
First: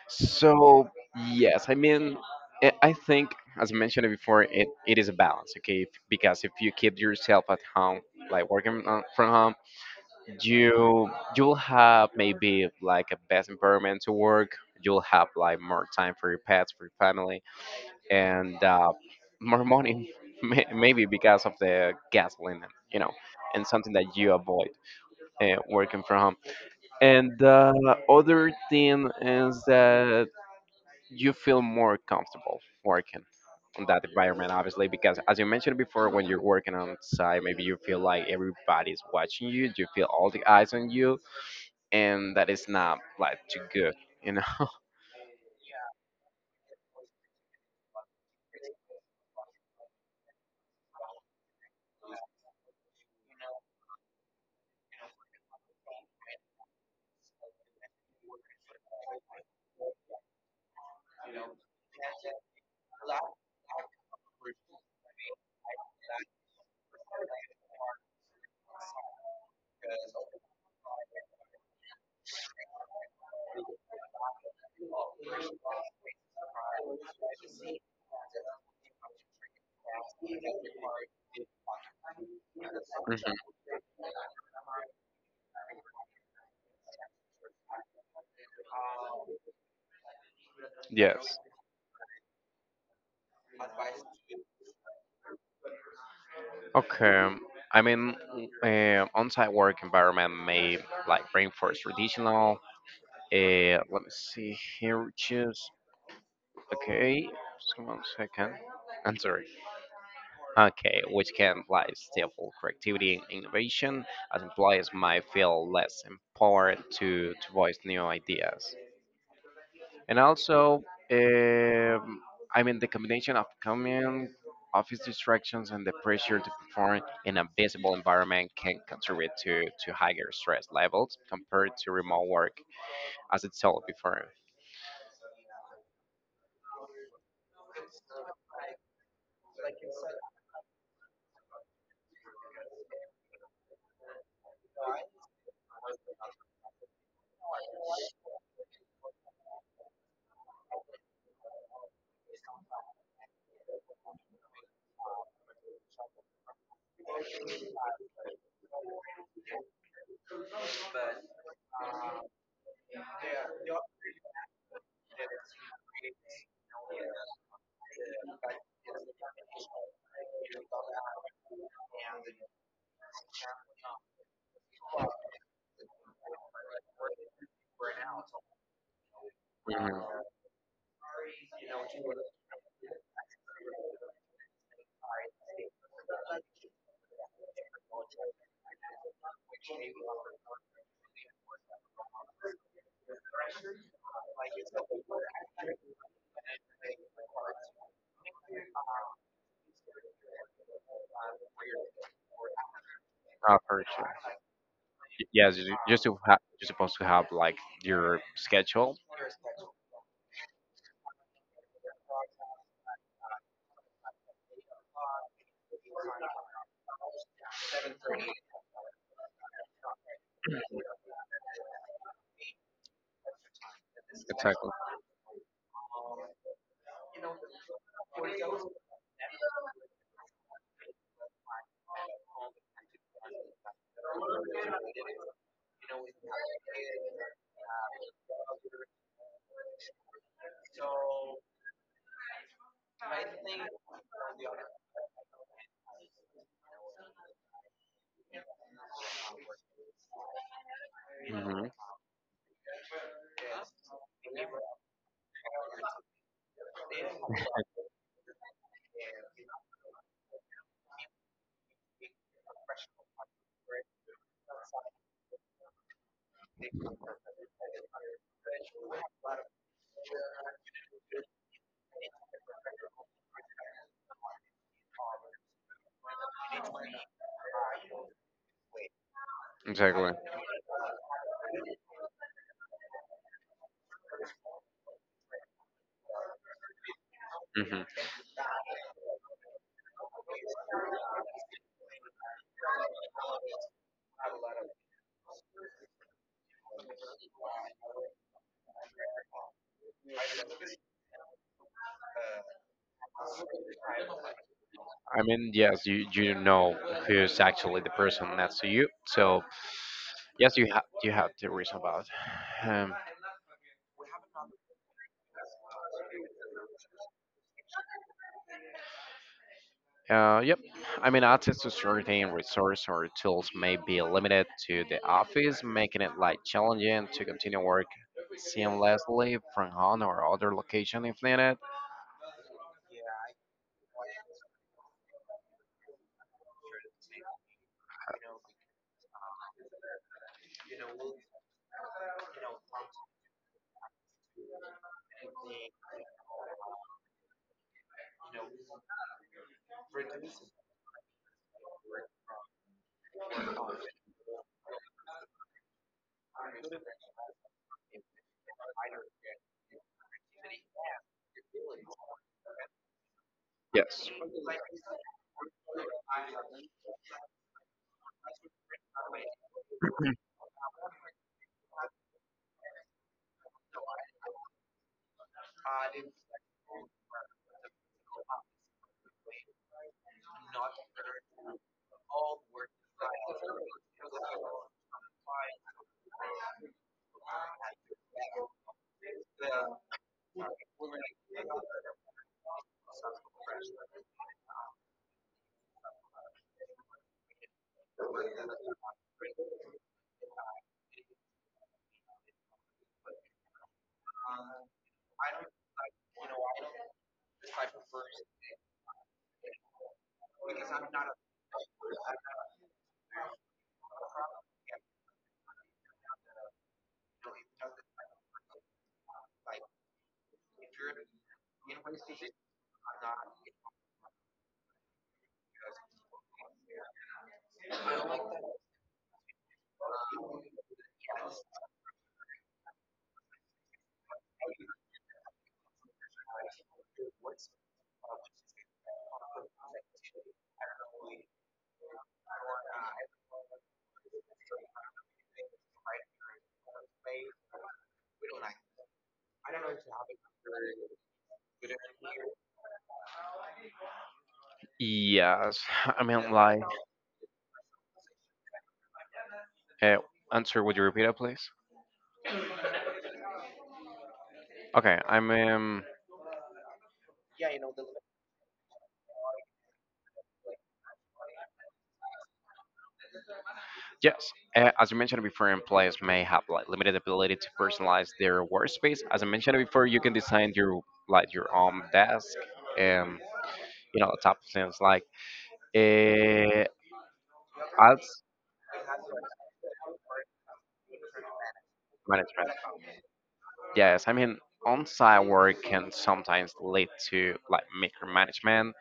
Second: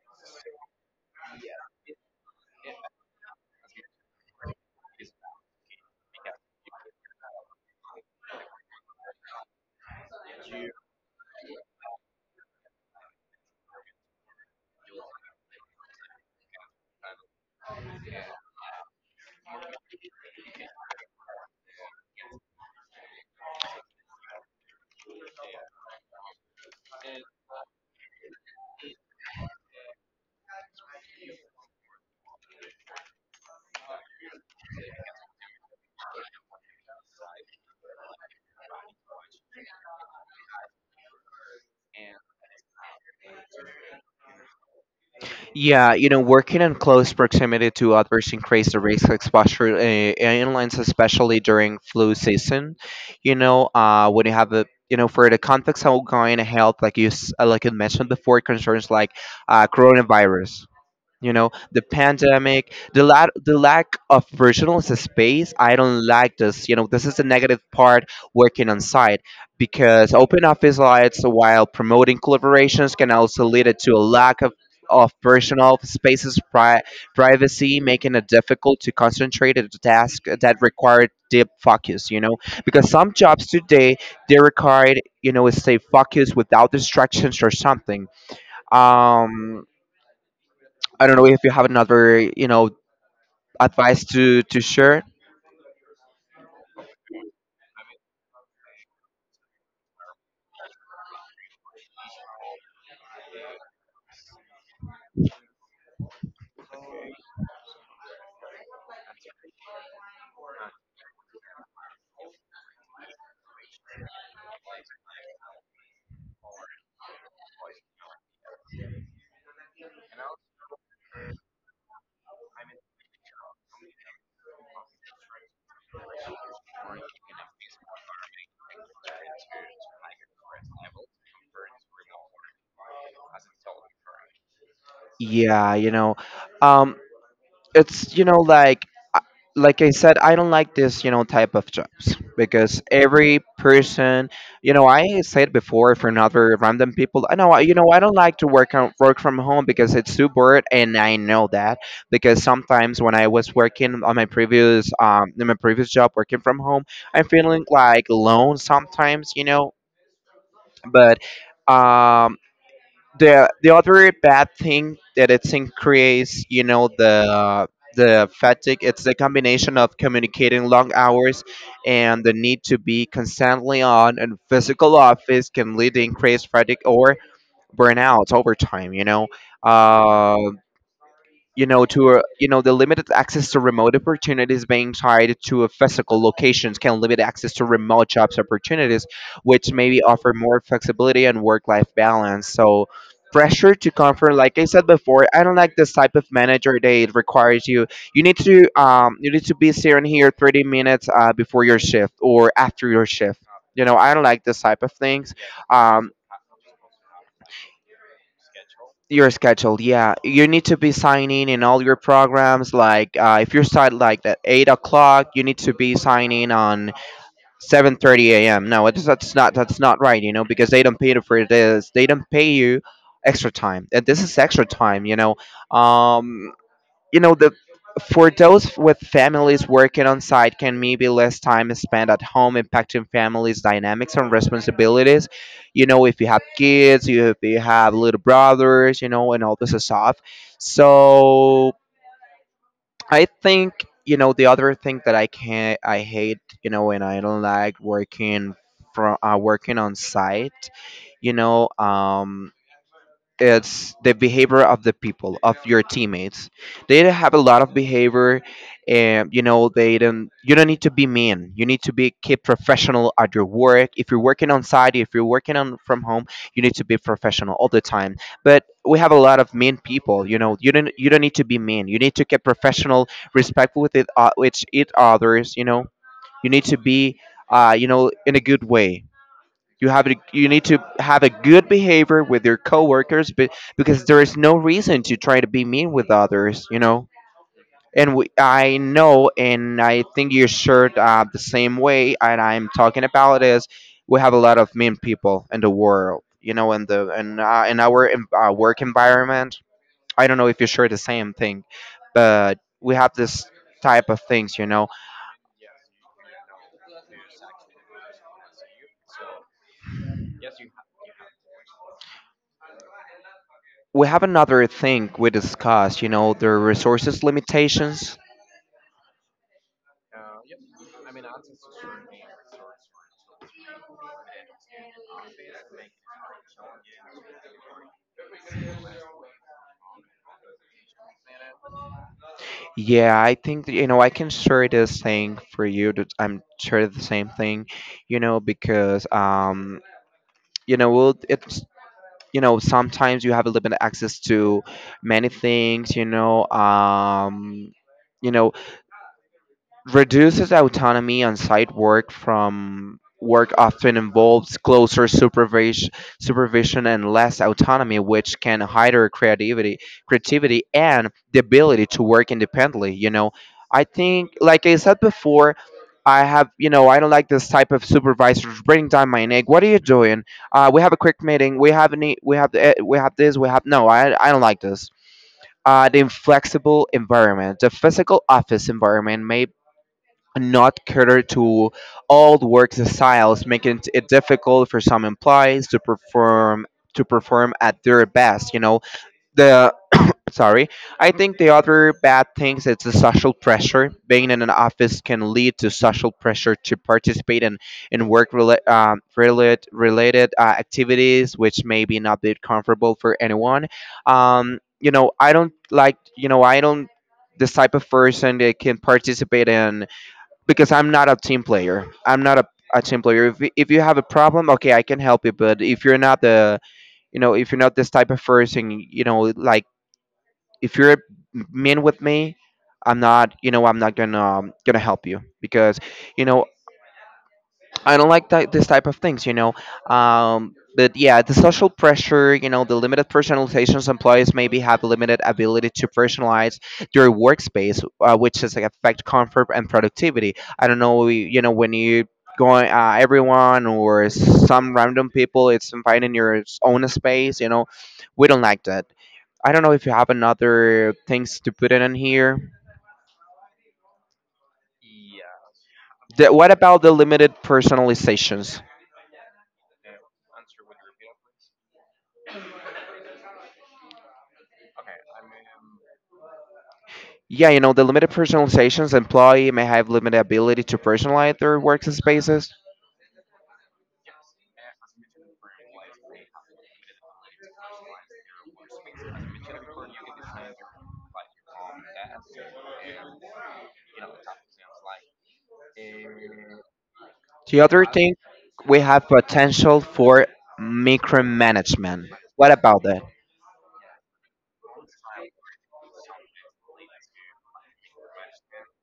B: So yes, I mean, I think as I mentioned it before, it is a balance, okay? Because if you keep yourself at home, like working from home, you you'll have maybe like a best environment to work. You'll have like more time for your pets, for your family, and more money, maybe because of the gasoline, you know, and something that you avoid working from home. And the other thing is that you feel more comfortable working in that environment, obviously, because as you mentioned before, when you're working outside, maybe you feel like everybody's watching you, you feel all the eyes on you, and that is not like too good, you know?
A: Yeah, working in close proximity to others increase the risk of exposure in lines, especially during flu season. When you have a for the context of ongoing health, like you mentioned before, concerns like coronavirus. You know the Pandemic, the lack of personal space, I don't like this, this is the negative part working on site, because open office lights while promoting collaborations can also lead it to a lack of personal spaces, privacy, making it difficult to concentrate at a task that required deep focus, because some jobs
B: Mhm.
A: today they require, stay focused without distractions or something. um I don't know
B: Yes.
A: if you have another, advice to share.
B: Okay. I mean, on-site work environment may like reinforce traditional. Let me see here. Just. Okay, just one second. Sorry. Okay, which can imply stifle creativity and innovation, as employees might feel less empowered to voice new ideas. And also, um, I mean, the combination of common office distractions and the pressure to perform in a visible environment can contribute to higher stress levels compared to remote work, as it's told before.
A: Yeah, um, it's, like, I- like I said, I don't like this, type of jobs because every person, I said before for another random people. I know, I don't like to work from home because it's too bored, and I know that because sometimes when I was working on my previous in my previous job working from home, I'm feeling like alone sometimes, but um the other bad thing that it's increased, the fatigue. It's the combination of communicating long hours and the need to be constantly on and physical office can lead to increased fatigue or burnout over time.
B: Mhm.
A: Uh, you know to a, you know the limited access to remote opportunities being tied to a physical locations can limit access to remote jobs opportunities, which maybe offer more flexibility and work life balance. So, pressure to comfort, like I said before, I don't like this type of manager that it requires you. You need to be sitting here 30 minutes before your shift or after your shift.
B: Ah, for
A: I
B: sure.
A: don't like this type of things.
B: Yes, you're,
A: Um,
B: you're supposed to have like your schedule.
A: your schedule, yeah, you need to be signing in all your programs, like if you start like at 8 o'clock you need to be signing on 7:30 a.m. No, that's not right, you know, because they don't pay you for this, they don't pay you extra time and this is extra
B: Exactly.
A: time. Um, you know the For those with families working on site can maybe less time is spent at home, impacting families dynamics and responsibilities. You know, if you have kids, you if you have little brothers, you know, and all this stuff. So I think, the other thing that I hate, and I don't like working from working on site. you
B: Hmm.
A: know um it's the behavior of the people, of your teammates. They have a lot of behavior. And, they don't you don't need to be mean. You need to be keep professional at your work. If you're working on site, if you're working on from home, you need to be professional all the time. But we have a lot of mean people. You know, you don't need to be mean. You need to keep professional, respectful with each others. You need to be in a good way.
B: Exactly.
A: You need to have a good behavior with your coworkers, but because there is no reason to try to be mean with others.
B: Hmm.
A: And we, I know, and I think you shared the same way. And I'm talking about is we have a lot of mean people in the world, in in our work environment. I don't know if you share the same thing, but we have this type of things.
B: I mean, yes, you know who's actually the person next to you. So yes, you have to reason about. Um,
A: We have another thing we discussed, the resources limitations.
B: yep. I mean, access to certain resource or tools may be limited to the office, making it like challenging to continue work seamlessly from home or other location if needed?
A: Yeah, I think that, I can share this thing for you. That I'm sure the same thing, because you know, well, it's, sometimes you have a limited access to many things, you know, reduces autonomy. On site work from work often involves closer supervision and less autonomy, which can hinder creativity and the ability to work independently. You know, I
B: Yes.
A: think, like I said before, I have, you know, I don't like this type of supervisors bringing down my neck. What are you doing? We have a quick meeting. We have this. We have no. I don't like this the inflexible environment. The physical office environment may not cater to old work styles, making it difficult for some employees to perform at their best. You know the sorry. I think the other bad things is the social pressure. Being in an office can lead to social pressure to participate in work related activities, which may be not be comfortable for anyone. I don't like. I don't this type of person that can participate in, because I'm not a team player. I'm not a team player. If you have a problem, okay, I can help you. But if you're not this type of person, like if you're mean with me, I'm not gonna help you because, you know, I don't like that, this type of things. But yeah, the social pressure, the limited personalizations, employees maybe have limited ability to personalize their workspace, which is like affect comfort and productivity. I don't know, when you going everyone or some random people, it's finding your own space. We don't like that. I don't know if you have another things to put it in here.
B: Yes. I
A: The,
B: mean,
A: what
B: like,
A: about the limited personalizations?
B: uh, answer, would you repeat it, please? Okay, I mean,
A: Yeah, the limited personalizations, employee may have limited ability to personalize their workspaces.
B: yes. As you mentioned before, employees may have like limited ability to personalize their workspace. As I mentioned before, you can design your like your own desk and you know the top things like uh,
A: The other thing,
B: as
A: we have potential for micromanagement. What
B: management.
A: about that?
B: Yes, I mean, on-site work can sometimes lead to like micromanagement,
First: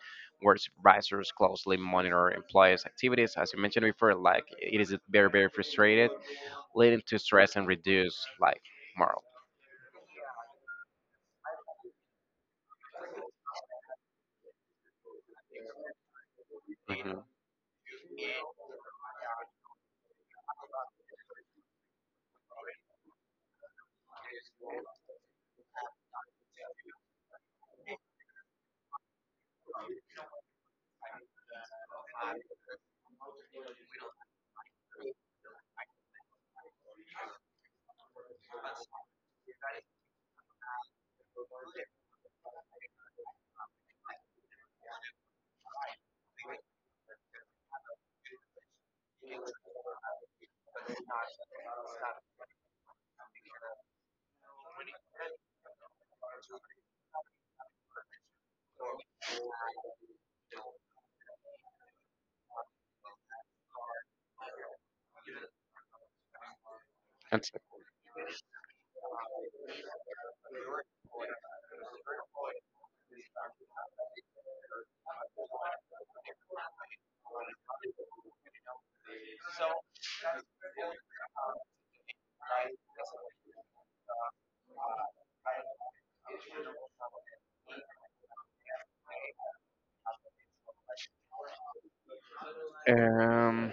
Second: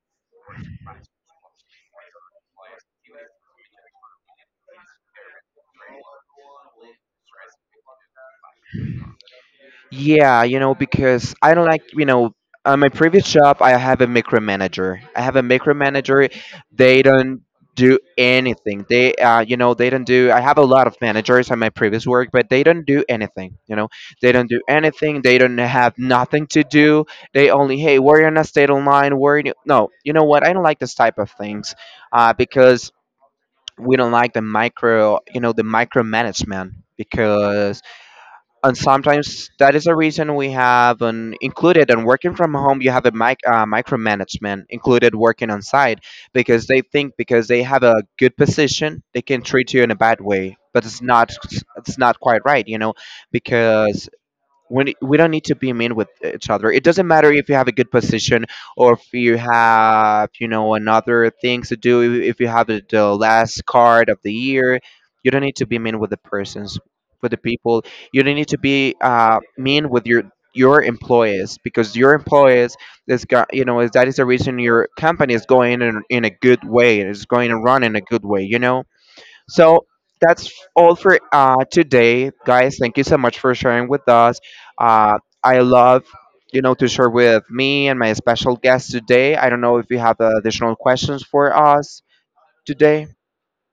B: where supervisors closely monitor employees' activities. As you mentioned before, like it is very, very frustrated, leading to stress and reduced like morale.
A: Yeah, because I don't like, on my previous job, I have a micromanager. I have a micromanager. They don't do anything. They don't do. I have a lot of managers on my previous work, but they don't do anything. They don't do anything. They don't have nothing to do. They only, hey, we're on a state online? Line. No, you know what? I don't like this type of things, because we don't like the micro, you know, the micromanagement. Because, and sometimes that is the reason we have an included, and working from home you have a micromanagement included working on site, because they think because they have a good position they can treat you in a bad way, but it's not quite right. Because we don't need to be mean with each other. It doesn't matter if you have a good position or if you have, another things to do, if you have the last card of the year, you don't need to be mean with the persons, with the
B: And,
A: people. You don't need to be mean with your employees, because your employees is got, is that is the reason your company is going in a good way, it's going to run in a good way. So that's all for today, guys. Thank you so much for sharing with us. I love, to share with me and my special guest today. I don't know if you have additional questions for us today.
B: um,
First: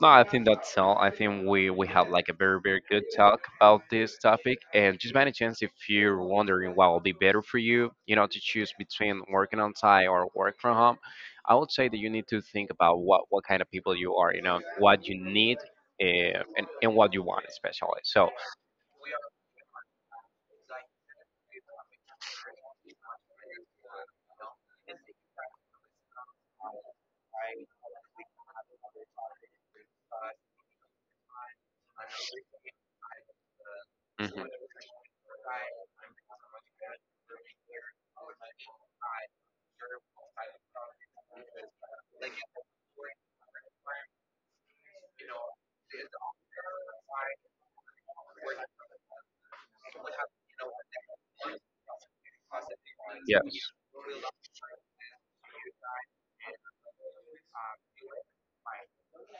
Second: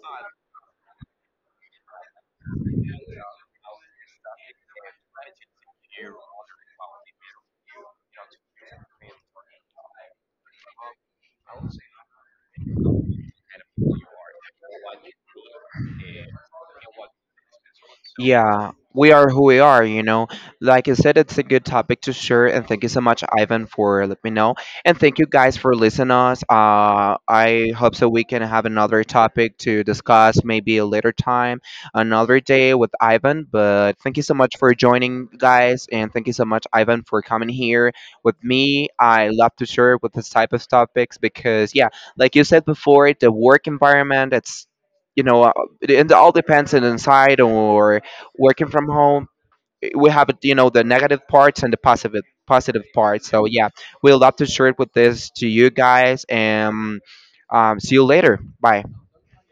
B: no, I think that's all. I think we have like a very very good talk about this topic. And just by any chance, if you're wondering what will be better for you, you know, to choose between working on site or work from home, I would say that you need to think about what kind of people you are, you know, what you need, and what you want especially. So,
A: Yeah, we are who we are. Like you said, it's a good topic to share, and thank you so much, Ivan, for let me know. And thank you guys for listening us. I hope so we can have another topic to discuss maybe a later time, another day with Ivan. But thank you so
B: mhm,
A: much for joining, guys, and thank you so much, Ivan, for coming here with me. I love to share with this type of topics because, yeah, like you said before, the work environment, it's you know, it, it all depends on inside or working from home, we have, the negative parts and the positive parts. So yeah,
B: yes,
A: we'd love to share it with this to you guys, and see you later, bye.